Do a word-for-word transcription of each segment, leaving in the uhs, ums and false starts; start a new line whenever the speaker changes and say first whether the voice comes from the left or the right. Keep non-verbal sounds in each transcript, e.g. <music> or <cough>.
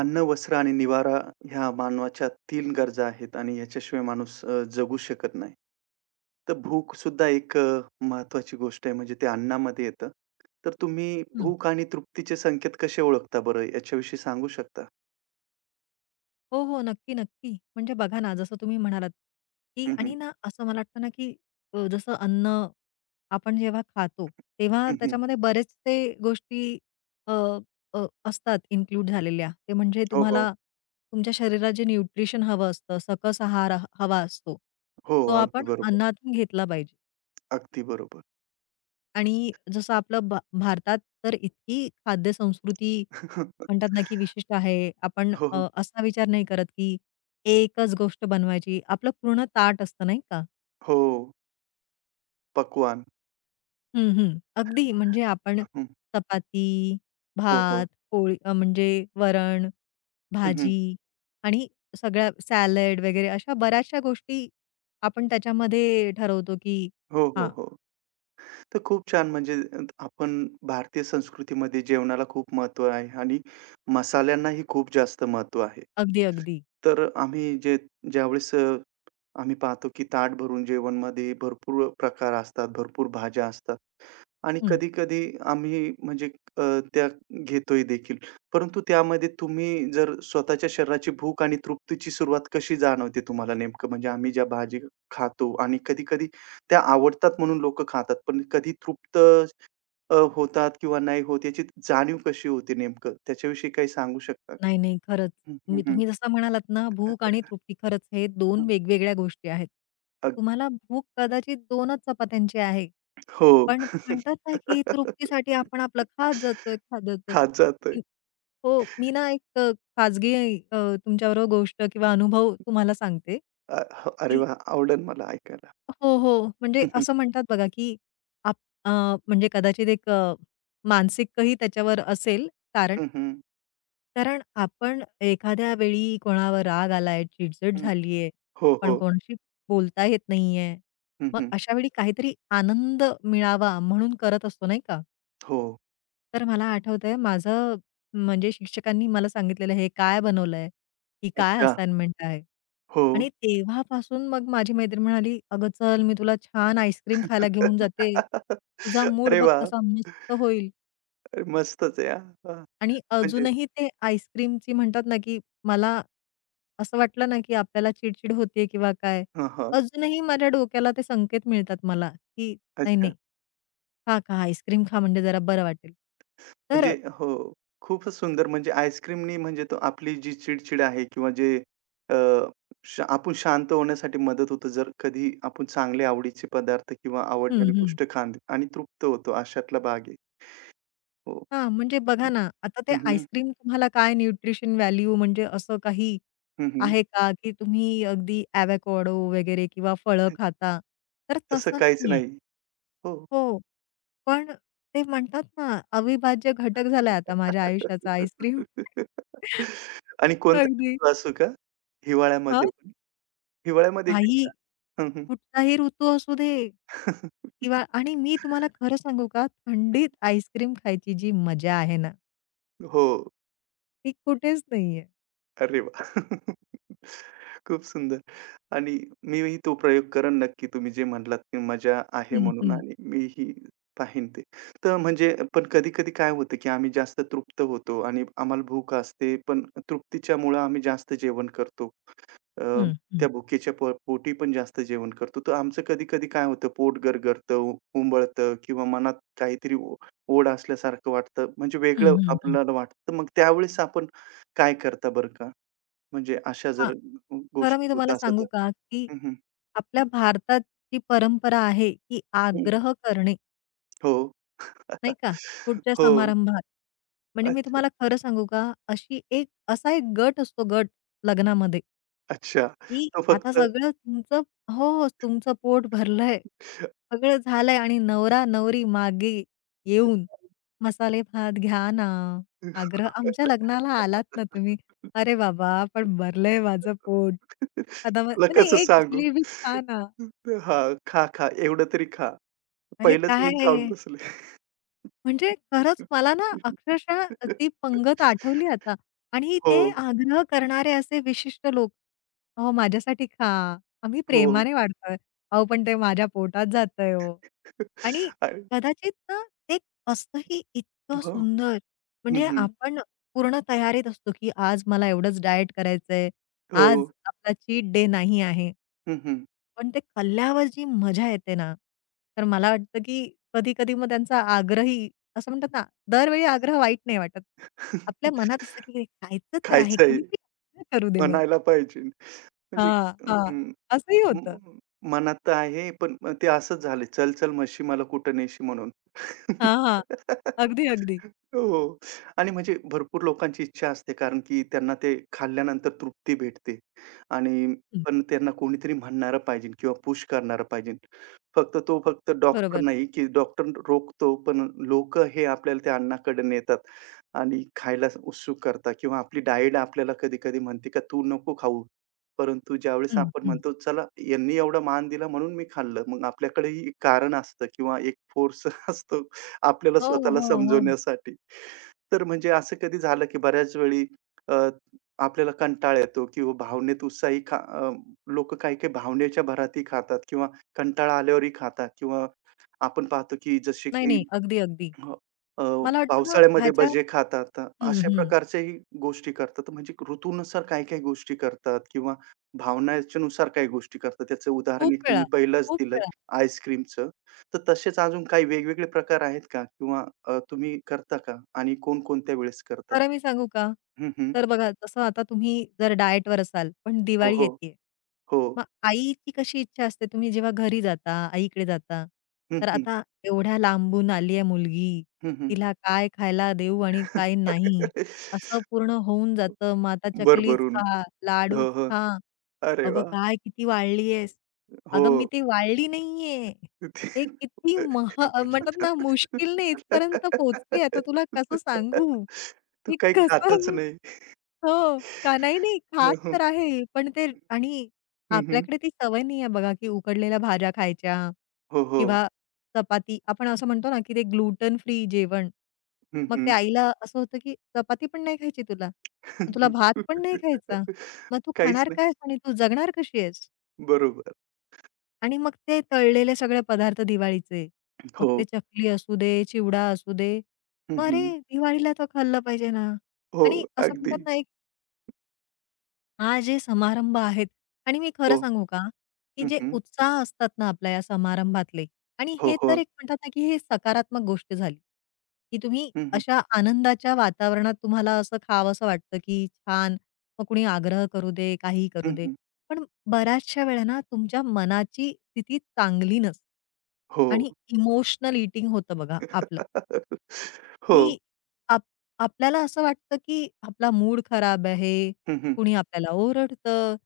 right: अन्न, वस्त्र आणि निवारा ह्या मानवाच्या तीन गरजा आहेत आणि याच्याशिवाय माणूस अ, जगू शकत नाही. तर भूक सुद्धा एक अ, महत्त्वाची गोष्ट आहे म्हणजे ते अन्नामध्ये येतं. तर तुम्ही
left: हं.
right: भूक आणि तृप्तीचे संकेत कसे ओळखता बरं याच्याविषयी सांगू शकता?
left: हो, हो. नक्की, नक्की. म्हणजे बघा ना, जसं तुम्ही म्हणालात, की
right: हं, हं.
left: आणि ना असं मला वाटतं ना, की अ, जसं अन्न आपण जेव्हा खातो, तेव्हा
right: हं, हं.
left: त्याच्यामध्ये बरेचसे गोष्टी अ, अ, असतात इन्क्लूड झालेल्या. ते म्हणजे
right: हो, हो.
left: तुम्हाला तुमच्या शरीरात जे न्यूट्रिशन हवं असतं, सकस आहार ह हवा असतो,
right: हो,
left: तो
right: अगदी
left: आपण
right: बरोबर.
left: अन्नातून घेतला पाहिजे.
right: अगदी बरोबर.
left: आणि जसं आपलं भा भारतात तर इतकी खाद्य संस्कृती म्हणतात
right: <laughs>
left: ना, की विशिष्ट आहे. आपण
right: हो, हो.
left: अ, असा विचार नाही करत, की एकच गोष्ट बनवायची. आपलं पूर्ण ताट असतं नाही का?
right: हो. पक्वान्न.
left: हं, हं. अगदी म्हणजे आपण
right: हं.
left: चपाती,
right: हो, हो.
left: भात, पोळी अ, म्हणजे वरण,
right: हं, हं.
left: भाजी आणि सगळ्या सॅलड वगैरे अशा बऱ्याचशा गोष्टी आपण त्याच्यामध्ये ठरवतो, की
right: हो, हो,
left: हां,
right: हो. तर खूप छान म्हणजे अ, आपण भारतीय संस्कृतीमध्ये जेवणाला खूप महत्व आहे आणि मसाल्यांनाही खूप जास्त महत्व आहे.
left: अगदी, अगदी.
right: तर आम्ही जे ज्यावेळेस अ, आम्ही पाहतो की ताट भरून जेवणमध्ये भरपूर प्रकार असतात, भरपूर भाज्या असतात. आणि
left: हं.
right: कधी-कधी आम्ही म्हणजे अ, त्या घेतोय देखील. परंतु त्यामध्ये तुम्ही जर स्वतःच्या शरीराची भूक आणि तृप्तीची सुरुवात कशी जाणवते तुम्हाला नेमकं? म्हणजे आम्ही ज्या भाजी खातो आणि कधी-कधी त्या आवडतात म्हणून लोकं खातात, पण कधी तृप्त अ, होतात किंवा नाही होत याची जाणीव कशी होते नेमकं? त्याच्याविषयी काही सांगू शकता का?
left: नाही, नाही. खरंच.
right: हं, हं,
left: मी
right: हं.
left: तुम्ही जसं म्हणालात ना, भूक आणि तृप्ती खरंच हे दोन वेगवेगळ्या गोष्टी आहेत.
right: अग
left: तुम्हाला भूक कदाचित दोनच चपात्यांची आहे.
right: हो.
left: पण ते म्हणतात ना, की
right: <laughs>
left: तृप्तीसाठी आपण आपलं खात जातोय, खात जातोय.
right: खात जातोय.
left: की हो, मी ना एक अ, खाजगी अ, तुमच्याबरोबर गोष्ट किंवा अनुभव तुम्हाला सांगते,
right: अ, हो, अरे
left: की
right: वाह! आवडेल मला ऐकायला.
left: हो, हो. म्हणजे
right: हं.
left: असं म्हणतात बघा, की आप अ, म्हणजे कदाचित एक अ, मानसिकही त्याच्यावर असेल कारण.
right: हं, हं.
left: कारण आपण एखाद्या वेळी कोणावर राग आलाय, चिडचिड
right: हं.
left: झालीये,
right: हो,
left: पण
right: हो.
left: कोणाशी बोलता येत नाहीये.
right: हं,
left: मग
right: हं.
left: अशा वेळी काहीतरी आनंद मिळावा म्हणून करत असतो, नाही का?
right: हो.
left: तर मला आठवतंय माझं म्हणजे शिक्षकांनी मला सांगितलेलं, "हे काय बनवलंय? ही काय
right: अच्छा.
left: असाइनमेंट आहे?"
right: हो.
left: आणि तेव्हापासून मग माझी मैत्रीण म्हणाली, "अगं चल, मी तुला छान आईस्क्रीम खायला घेऊन जाते.
right: <laughs>
left: तुझा मूड
right: अरे
left: बघ
right: वाह!
left: कसा मस्त होईल."
right: मस्तच आहे हां. हां.
left: आणि
right: म्हणजे
left: अजूनही ते आईस्क्रीमची म्हणतात ना, की मला असं वाटलं ना, की आपल्याला चिड-चिड होते किंवा काय,
right: हां, हां.
left: अजूनही माझ्या डोक्याला ते संकेत मिळतात मला, की "नाही,
right: अच्छा.
left: नाही, खा, खा, आईस्क्रीम खा म्हणजे जरा बरं वाटेल." तर
right: म्हणजे हो, खूपच सुंदर म्हणजे आईस्क्रीमनी म्हणजे तो आपली जी चिड-चिड आहे किंवा जे अ, श आपण शांत होण्यासाठी मदत होतो. जर कधी आपण चांगले आवडीचे पदार्थ किंवा
left: हं,
right: आवडणारी
left: हं.
right: गोष्ट खांद आणि तृप्त होतो अशातला भाग आहे. हो.
left: हां, म्हणजे बघा ना, आता ते
right: हं, हं.
left: आईस्क्रीम तुम्हाला काय न्यूट्रिशन व्हॅल्यू म्हणजे असं काही
right: हं, हं.
left: आहे का, की तुम्ही अगदी एवोकॅडो वगैरे किंवा फळं खाता? तर
right: तसं
left: तसं
right: काहीच
left: नाहीये.
right: नाही. हो.
left: हो, पण ते म्हणतात ना, अविभाज्य घटक झालाय आता माझ्या आयुष्याचा आईस्क्रीम. <laughs>
right: <laughs> आणि कोणता
left: अगदी.
right: ऋतू असू का?
left: हां,
right: हिवाळ्यामध्ये पण? हिवाळ्यामध्ये
left: काही
right: खेळता? हं, हं.
left: कुठलाही ऋतू असू दे किंवा
right: <laughs>
left: आणि मी तुम्हाला खरं सांगू का, थंडीत आईस्क्रीम खायची जी मजा आहे ना,
right: हो.
left: ती कुठेच नाहीये.
right: अरे वाह! <laughs> खूप सुंदर. आणि मीही तो प्रयोग करेन नक्की तुम्ही जे म्हटलात की मजा आहे
left: हं,
right: म्हणून
left: हं.
right: आणि मीही पाहीन ते. तर म्हणजे पण कधी-कधी काय होतं की आम्ही जास्त तृप्त होतो आणि आम्हाला भूक असते, पण तृप्तीच्यामुळं आम्ही जास्त जेवण करतो. अ,
left: हं.
right: त्या भुकेच्या पो पोटी पण जास्त जेवण करतो. तर आमचं कधी-कधी काय होतं, पोट गरगरतं, उ- उंबळतं किंवा मनात काहीतरी ओ ओढ असल्यासारखं वाटतं. म्हणजे
left: हं,
right: वेगळं
left: हं, हं.
right: आपल्याला वाटतं. मग त्यावेळेस आपण काय करता बरं का? म्हणजे अशा
left: हां,
right: जर
left: खरं मी
right: गोष्टी होत
left: तुम्हाला
right: असतात
left: सांगू
right: तर?
left: का, की
right: हं, हं.
left: आपल्या भारताची परंपरा आहे, की
right: हं,
left: आग्रह करणे
right: हो.
left: नाही का?
right: <laughs>
left: कुठच्या
right: हो.
left: समारंभात. म्हणजे मी
right: अच्छा.
left: तुम्हाला खरं सांगू का, अशी एक असा एक गट असतो गट लग्नामध्ये
right: अच्छा.
left: की
right: तो
left: आता
right: फक्त
left: सगळं तुमचं हो, हो, तुमचं पोट भरलंय. सगळं झालंय आणि नवरा-नवरी मागे येऊन, "मसाले भात घ्या ना,
right: <laughs>
left: आग्रह आमच्या लग्नाला आलात ना तुम्ही." अरे बाबा, पण भरलंय माझं पोट. आता मग
right: तुला
left: नाही,
right: कसं
left: "एक
right: सांगू?
left: जिलेबी खा ना."
right: हां, खा, खा. एवढं तरी खा.
left: अरे
right: पहिलंच मी खाऊन
left: काय?
right: बसले.
left: म्हणजे खरंच मला ना अक्षरशः ती पंगत आठवली आता आणि
right: हो,
left: ते आग्रह करणारे असे विशिष्ट लोक, "अहो माझ्यासाठी खा, आम्ही
right: हो.
left: प्रेमाने वाढतोय." अहो पण ते माझ्या पोटात जातंय हो. आणि
right: आणि
left: कदाचित ना ते असतंही इतकं
right: हो.
left: सुंदर.
right: हं,
left: म्हणजे हं.
right: हं.
left: आपण पूर्ण तयारीत असतो, की आज मला एवढंच डाएट करायचंय.
right: हो.
left: आज आपला चीट डे नाही आहे.
right: हं, हं.
left: पण ते खाल्ल्यावर जी मजा येते ना, तर मला वाटतं की कधी-कधी मग त्यांचा आग्रही असं म्हणतात ना, दरवेळी आग्रह वाईट नाही वाटत. आपल्या
right: <laughs>
left: मनात असतं की "हे खायचं तर आहे,
right: खायचंय
left: कुणीतरी आग्रह करू दे मग.
right: म्हणायला पाहिजे. म्हणजे
left: हां, हां.
right: हं.
left: असंही होतं.
right: म मनात तर आहे, पण मग ते असंच झालं, "चल, चल म्हशी मला कुठं नेशी" म्हणून.
left: हां, हां.
right: <laughs>
left: अगदी, अगदी.
right: हो. आणि म्हणजे भरपूर लोकांची इच्छा असते, कारण की त्यांना ते खाल्ल्यानंतर तृप्ती भेटते आणि
left: हं,
right: पण त्यांना कोणीतरी म्हणणारं पाहिजे किंवा पुश करणारं पाहिजे. फक्त तो फक्त डॉक्टर
left: बरोबर.
right: नाही, की डॉक्टर रोखतो, पण लोकं हे आपल्याला त्या अन्नाकडे नेतात आणि खायला उत्सुक करतात किंवा आपली डाएट आपल्याला कधी-कधी म्हणते, का "तू नको खाऊ." परंतु ज्यावेळेस
left: हं,
right: आपण
left: हं.
right: म्हणतो, "चला, यांनी एवढा मान दिला म्हणून मी खाल्लं." मग आपल्याकडेही एक कारण असतं किंवा एक फोर्स <laughs> असतो आपल्याला
left: हो,
right: स्वतःला
left: हो, हो.
right: समजवण्यासाठी. तर म्हणजे असं कधी झालं, की बऱ्याच वेळी अ, आपल्याला कंटाळा येतो किंवा भावनेत उत्साही खा अ, काही-काही भावनेच्या भरातही खातात किंवा कंटाळा आल्यावरही खातात किंवा आपण पाहतो, की जसे
left: नाही,
right: की
left: नाही. अगदी, अगदी.
right: हो. अ,
left: मला वाटतं ना
right: पावसाळ्यामध्ये
left: ह्याच्या
right: भजे खातात.
left: हं,
right: अशा
left: हं.
right: प्रकारच्याही गोष्टी करतात. म्हणजे ऋतूनुसार काही-काही गोष्टी करतात किंवा भावनेच्यानुसार काही गोष्टी करतात. त्याचं उदाहरण
left: खूप
right: एक
left: वेळा,
right: तुम्ही पहिलंच
left: खूप
right: दिलंय
left: वेळा.
right: आईस्क्रीमचं. तर तसेच अजून काही वेगवेगळे प्रकार आहेत का? किंवा अ, तुम्ही करता का? आणि कोणकोणत्या वेळेस करतात?
left: खरं मी सांगू का?
right: हं, हं.
left: तर बघा जसं आता तुम्ही जर डाएटवर असाल, पण
right: हो,
left: दिवाळी
right: हो.
left: येतीये.
right: हो.
left: मग आईची कशी इच्छा असते तुम्ही जेव्हा घरी जाता, आईकडे जाता,
right: हं,
left: तर
right: हं.
left: आता एवढ्या लांबून आली आहे मुलगी,
right: हं, हं.
left: तिला काय खायला देऊ आणि काय नाही,
right: <laughs>
left: असं पूर्ण होऊन जातं. मग आता चकलीच
right: भरभरून.
left: खा, लाडूच
right: हो, हो.
left: खा.
right: अरे
left: अगं
right: वाह!
left: काय किती वाढली आहेस?
right: हो.
left: अगं मी ती वाढली नाहीये. ते
right: <laughs>
left: किती मह म्हणतात ना मुश्किलने इथपर्यंत पोहोचली. आता तुला कसं सांगू?
right: तो
left: की
right: काही खातच
left: कसं
right: नाही.
left: हो का नाही, नाही
right: हं,
left: खात
right: हं.
left: तर आहे. पण ते आणि
right: हं, हं.
left: आपल्याकडे ती सवय नाही आहे बघा, की उकडलेल्या भाज्या खायच्या
right: हो, हो.
left: किंवा चपाती. आपण असं म्हणतो ना, की ते ग्लूटन फ्री जेवण.
right: हं,
left: मग ते
right: हं.
left: आईला असं होतं, की चपाती पण नाही खायची तुला. मग तुला
right: <laughs>
left: भात पण नाही खायचा. मग तू
right: काहीच
left: खाणार
right: नाही.
left: काय आणि तू जगणार कशी आहेस?
right: बरोबर.
left: आणि मग ते तळलेले सगळे पदार्थ दिवाळीचे. मग
right: हो.
left: ते चकली असू दे, चिवडा असू दे.
right: हं,
left: मग अरे,
right: हं.
left: दिवाळीला तर खाल्लं पाहिजे ना.
right: हो,
left: आणि असं
right: अगदी.
left: म्हणतात ना, एक हा जे समारंभ आहेत आणि मी खरं
right: हो.
left: सांगू का, की
right: हं,
left: जे
right: हं.
left: उत्साह असतात ना आपल्या या समारंभातले आणि
right: हो,
left: हे तर
right: हो.
left: एक म्हणतात ना, की हे सकारात्मक गोष्ट झाली, की तुम्ही
right: हं, हं.
left: अशा आनंदाच्या वातावरणात तुम्हाला असं खावंसं वाटतं, की छान मग कुणी आग्रह करू दे, काहीही करू
right: हं,
left: दे.
right: हं.
left: पण बऱ्याचशा वेळा ना तुमच्या मनाची स्थिती चांगली नसते
right: हो.
left: आणि इमोशनल ईटिंग होतं बघा आपलं.
right: <laughs>
left: की
right: हो.
left: आप आपल्याला असं वाटतं, की आपला मूड खराब आहे,
right: हं, हं.
left: कुणी आपल्याला ओरडतं.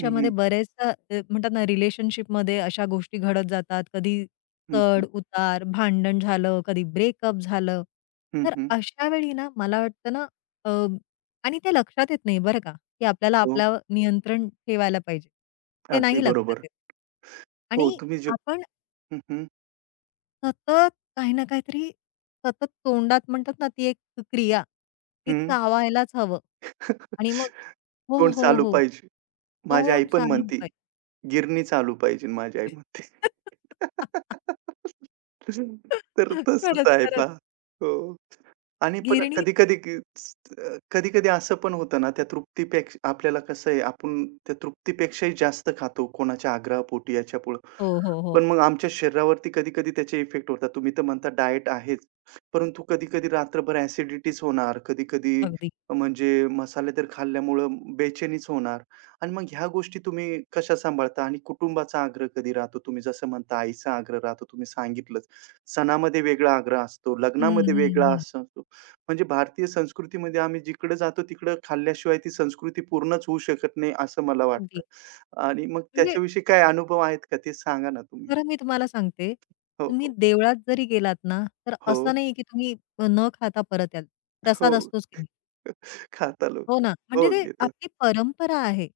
right: हं, हं.
left: बऱ्याचदा अ, म्हणतात ना रिलेशनशिपमध्ये अशा गोष्टी घडत जातात. कधी
right: हं, हं.
left: चढ-उतार, भांडण झालं, कधी ब्रेकअप झालं.
right: हं,
left: तर
right: हं.
left: अशा वेळी ना मला वाटतं ना अ, आणि ते लक्षात येत नाही बरं का, की आपल्याला
right: हो.
left: आपल्यावर नियंत्रण ठेवायला पाहिजे. ते
right: अगदी
left: नाही लक्षात
right: बरोबर.
left: येत.
right: हो,
left: आणि
right: तुम्ही जे
left: आपण
right: हं, हं.
left: सतत काही ना काहीतरी सतत तोंडात म्हणतात ना, ती एक क्रिया, ती
right: हं.
left: चावायलाच हवं. आणि मग
right: <laughs>
left: हो,
right: तोंड
left: हो,
right: चालू
left: हो.
right: पाहिजे. माझी आई
left: तोंड
right: पण
left: चालू
right: म्हणती,
left: पाहिजे.
right: "गिरणी चालू पाहिजे" माझी आई म्हणते.
left: <laughs>
right: <laughs> तर तसंच
left: खरंच,
right: आहे
left: खरंच.
right: पहा. हो. आणि पण
left: गिरणी
right: कधी-कधी क अ, कधी-कधी असं पण होतं ना, त्या तृप्तीपेक्षा आपल्याला कसं आहे, आपण त्या तृप्तीपेक्षाही जास्त खातो कोणाच्या आग्रहापोटी याच्यापुढं.
left: हो, हो, हो.
right: पण मग आमच्या शरीरावरती कधी-कधी त्याचे इफेक्ट होतात. तुम्ही तर म्हणता डाएट आहेच, परंतु कधी-कधी रात्रभर ॲसिडिटीच होणार, कधी-कधी
left: अगदी.
right: म्हणजे मसाले तर खाल्ल्यामुळं बेचैनीच होणार. आणि मग ह्या गोष्टी तुम्ही कशा सांभाळता आणि कुटुंबाचा आग्रह कधी राहतो? तुम्ही जसं म्हणता आईचा आग्रह राहतो, तुम्ही सांगितलंच. सणामध्ये वेगळा आग्रह असतो,
left: हं,
right: लग्नामध्ये वेगळा
left: हं, हं.
right: असा असतो. म्हणजे भारतीय संस्कृतीमध्ये आम्ही जिकडे जातो तिकडं खाल्ल्याशिवाय ती संस्कृती पूर्णच होऊ शकत नाही, असं मला वाटतं.
left: अगदी.
right: आणि मग
left: म्हणजे
right: त्याच्याविषयी काय अनुभव आहेत का? ते सांगा ना तुम्ही.
left: खरं मी तुम्हाला सांगते,
right: हो,
left: तुम्ही
right: हो.
left: देवळात जरी गेलात ना, तर असं नाही की तुम्ही न खाता परत याल.
right: हो,
left: प्रसाद
right: हो.
left: असतोच की. नाही.
right: खाता
left: हो
right: लोकं.
left: ना. म्हणजे
right: हो,
left: ते
right: घेतात.
left: आपली परंपरा आहे.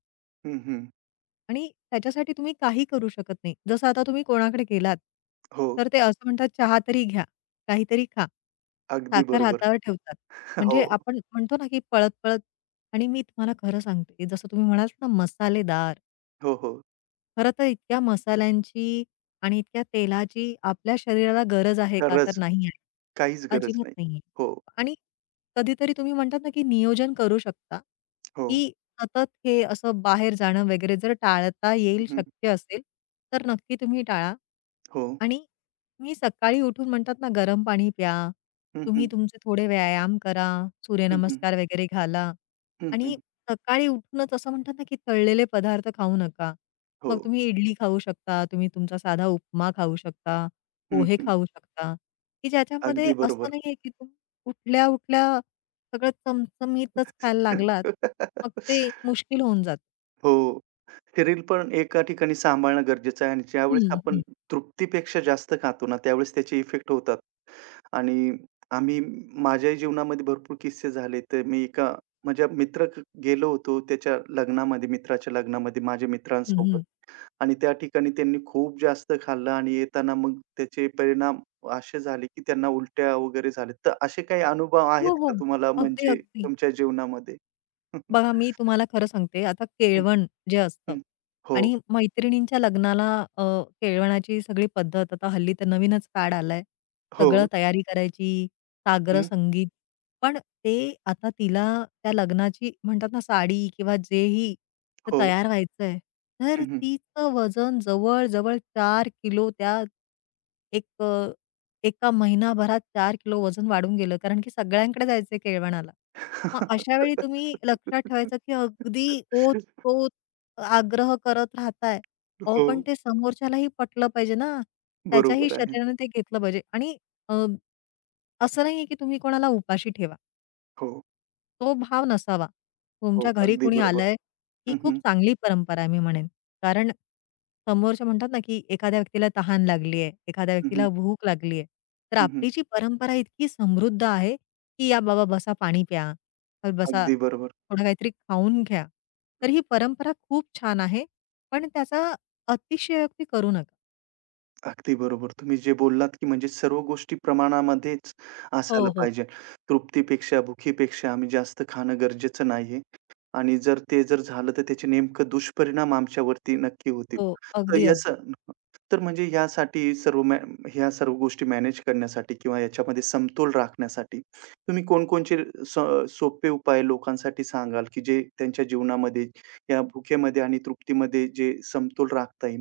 right: हं, हं.
left: आणि त्याच्यासाठी तुम्ही काही करू शकत नाही. जसं आता तुम्ही कोणाकडे गेलात,
right: हो,
left: तर ते असं म्हणतात, "चहा तरी घ्या, काहीतरी खा."
right: अगदी
left: साखर
right: बरोबर.
left: हातावर ठेवतात.
right: <laughs> हो,
left: म्हणजे आपण म्हणतो ना, की पळत-पळत आणि मी तुम्हाला खरं सांगते, जसं तुम्ही म्हणालात ना, मसालेदार,
right: हो, हो.
left: खरं तर इतक्या मसाल्यांची आणि इतक्या तेलाची आपल्या शरीराला गरज आहे का? तर
right: खरंच
left: नाही आहे.
right: काहीच गरज
left: अजिबात
right: नाही.
left: नाहीये.
right: हो,
left: आणि कधीतरी तुम्ही म्हणतात ना, की नियोजन करू शकता,
right: हो.
left: की सतत हे असं बाहेर जाणं वगैरे जर टाळता येईल
right: हं, हं.
left: शक्य असेल, तर नक्की तुम्ही टाळा.
right: हो.
left: आणि तुम्ही सकाळी उठून म्हणतात ना, गरम पाणी प्या.
right: हं, हं.
left: तुम्ही तुमचे थोडे व्यायाम करा,
right: हं, हं.
left: सूर्यनमस्कार वगैरे घाला
right: हं, हं.
left: आणि सकाळी उठूनच असं म्हणतात ना, की तळलेले पदार्थ खाऊ नका.
right: हो.
left: मग तुम्ही इडली खाऊ शकता, तुम्ही तुमचा साधा उपमा खाऊ शकता,
right: हं,
left: पोहे
right: हं.
left: खाऊ शकता, की ज्याच्यामध्ये
right: अगदी
left: असं
right: बरोबर.
left: नाहीये की तुम्ही उठल्या-उठल्या सगळं चमचमीतच खायला लागलात, मग
right: <laughs>
left: ते मुश्किल होऊन जात।
right: हो. शरीर पण एका ठिकाणी सांभाळणं गरजेचं आहे आणि ज्यावेळेस
left: हं,
right: आपण
left: हं,
right: तृप्तीपेक्षा जास्त खातो ना, त्यावेळेस त्याचे इफेक्ट होतात आणि आम्ही माझ्याही जीवनामध्ये भरपूर किस्से झाले. तर मी एका माझ्या मित्र क- गेलो होतो त्याच्या लग्नामध्ये, मित्राच्या लग्नामध्ये माझ्या
left: हं,
right: मित्रांसोबत.
left: हं.
right: आणि त्या ठिकाणी त्यांनी खूप जास्त खाल्लं आणि येताना मग त्याचे परिणाम असे झाले, की त्यांना उलट्या वगैरे झाल्या. तर असे काही अनुभव आहेत
left: हो, हो.
right: का तुम्हाला
left: अगदी,
right: म्हणजे
left: अगदी.
right: तुमच्या जीवनामध्ये?
left: बघा,
right: <laughs>
left: मी तुम्हाला खरं सांगते, आता
right: हं,
left: केळवण जे असतं
right: हो,
left: आणि मैत्रिणींच्या लग्नाला अ, केळवणाची सगळी पद्धत आता हल्ली तर नवीनच फॅड आलाय.
right: हो.
left: सगळं तयारी करायची, साग्र
right: हं,
left: संगीत. पण ते आता तिला त्या लग्नाची म्हणतात ना साडी किंवा जेही तर
right: हो.
left: तयार व्हायचंय. तर
right: हं, हं.
left: तिचं वजन जवळ-जवळ चार किलो त्या एक अ, एका महिनाभरात चार किलो वजन वाढून गेलं. कारण की सगळ्यांकडे जायचंय केळवणाला. मग अशा वेळी तुम्ही लक्षात
right: <laughs>
left: ठेवायचं, की अगदी ओतप्रोत आग्रह करत राहताय. अहो,
right: हो,
left: पण ते समोरच्यालाही पटलं पाहिजे ना. त्याच्याही
right: बरोबर आहे.
left: शरीराने ते घेतलं पाहिजे आणि अ, असं नाहीये, की तुम्ही कोणाला उपाशी ठेवा.
right: हो,
left: तो भाव नसावा.
right: हो.
left: तुमच्या घरी
right: अगदी
left: कुणी
right: बरोबर.
left: आलंय, ही खूप
right: हं.
left: चांगली परंपरा आहे मी म्हणेन. कारण समोरचे म्हणतात ना, की एखाद्या व्यक्तीला तहान लागली आहे, एखाद्या
right: हं, हं.
left: व्यक्तीला भूक लागली आहे. तर
right: हं, हं.
left: आपली जी परंपरा इतकी समृद्ध आहे, की "या बाबा बसा पाणी प्या, तर बसा
right: अगदी बरोबर.
left: थोडं काहीतरी खाऊन घ्या." तर ही परंपरा खूप छान आहे. पण त्याचा अतिशयोक्ती करू नका.
right: अगदी बरोबर. तुम्ही जे बोललात, की म्हणजे सर्व गोष्टी प्रमाणामध्येच असायला
left: हो, हो.
right: पाहिजे. तृप्तीपेक्षा, भुकीपेक्षा आम्ही जास्त खाणं गरजेचं नाहीये आणि जर ते जर झालं, तर त्याचे नेमकं दुष्परिणाम आमच्यावरती नक्की होतील.
left: हो.
right: तर
left: अगदी, अगदी.
right: याचं तर म्हणजे यासाठी सर्व मॅ ह्या सर्व गोष्टी मॅनेज करण्यासाठी किंवा याच्यामध्ये समतोल राखण्यासाठी तुम्ही कोणकोणचे स सोपे उपाय लोकांसाठी सांगाल, की जे त्यांच्या जीवनामध्ये या भुकेमध्ये आणि तृप्तीमध्ये जे समतोल राखता येईल?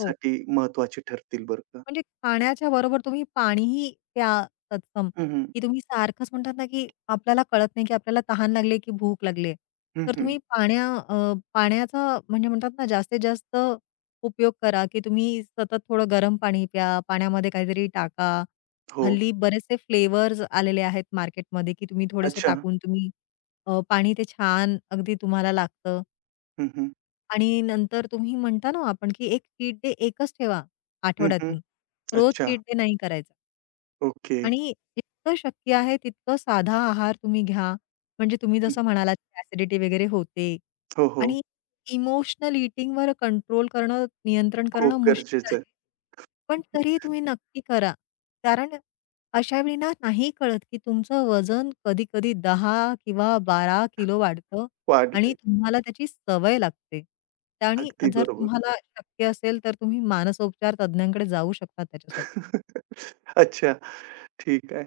left: हो.
right: महत्त्वाचे ठरतील बरं का.
left: म्हणजे खाण्याच्या बरोबर तुम्ही पाणीही प्या तत्सम,
right: हं, हं.
left: की तुम्ही सारखंच म्हणतात ना, की आपल्याला कळत नाही, की आपल्याला तहान लागली, की भूक लागली
right: हं,
left: तर
right: हं.
left: तुम्ही पाण्या अ, पाण्याचा म्हणजे म्हणतात ना, जास्तीत जास्त उपयोग करा, की तुम्ही सतत थोडं गरम पाणी प्या, पाण्यामध्ये काहीतरी टाका.
right: हो.
left: हल्ली बरेचसे फ्लेवर्स आलेले आहेत मार्केटमध्ये, की तुम्ही थोडेसे
right: अच्छा.
left: टाकून तुम्ही अ, पाणी ते छान अगदी तुम्हाला लागतं.
right: हं, हं.
left: आणि नंतर तुम्ही म्हणता ना आपण, की एक चीट डे एकच ठेवा
right: हं, हं.
left: आठवड्यातून. रोज
right: अच्छा.
left: चीट डे नाही करायचा.
right: ओके.
left: आणि जितकं शक्य आहे तितकं साधा आहार तुम्ही घ्या. म्हणजे तुम्ही
right: हं.
left: जसं म्हणालात, की ॲसिडिटी वगैरे होते
right: हो, हो.
left: आणि इमोशनल ईटिंगवर कंट्रोल करणं, नियंत्रण करणं
right: खूप
left: मुश्किल
right: गरजेचं
left: आहे.
right: आहे.
left: पण तरी तुम्ही नक्की करा. कारण अशा वेळी ना नाही कळत, की तुमचं वजन कधी-कधी दहा किंवा बारा किलो वाढतं आणि
right: वाढलंय.
left: तुम्हाला त्याची सवय लागते. आणि
right: अगदी
left: जर
right: बरोबर.
left: तुम्हाला शक्य असेल, तर तुम्ही मानसोपचार तज्ञांकडे जाऊ शकता त्याच्यासाठी.
right: <laughs> अच्छा. ठीक आहे.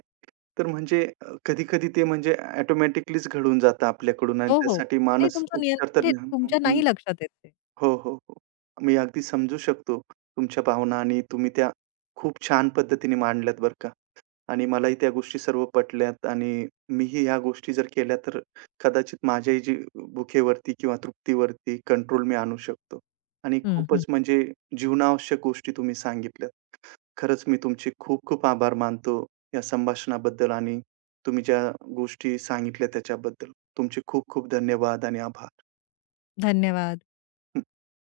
right: तर म्हणजे अ, कधी-कधी ते म्हणजे ऑटोमॅटिकलीच घडून जातं आपल्याकडून आणि
left: हो, हो.
right: त्यासाठी
left: नाही
right: मानस
left: तुमचं
right: उपचार
left: नियंत्रण
right: तर
left: म्हणजे
right: हं,
left: तुमच्या
right: हं.
left: नाही लक्षात येत ते.
right: हो, हो, हो. मी अगदी समजू शकतो तुमच्या भावना आणि तुम्ही त्या खूप छान पद्धतीने मांडल्यात बरं का. आणि मलाही त्या गोष्टी सर्व पटल्यात आणि मीही ह्या गोष्टी जर केल्या तर कदाचित माझ्याही जी भुकेवरती किंवा तृप्तीवरती कंट्रोल मी आणू शकतो. आणि
left: हं,
right: खूपच
left: हं.
right: म्हणजे जीवनावश्यक गोष्टी तुम्ही सांगितल्यात. खरंच मी तुमचे खूप खूप आभार मानतो या संभाषणाबद्दल आणि तुम्ही ज्या गोष्टी सांगितल्या त्याच्याबद्दल. तुमचे खूप खूप धन्यवाद आणि आभार.
left: धन्यवाद.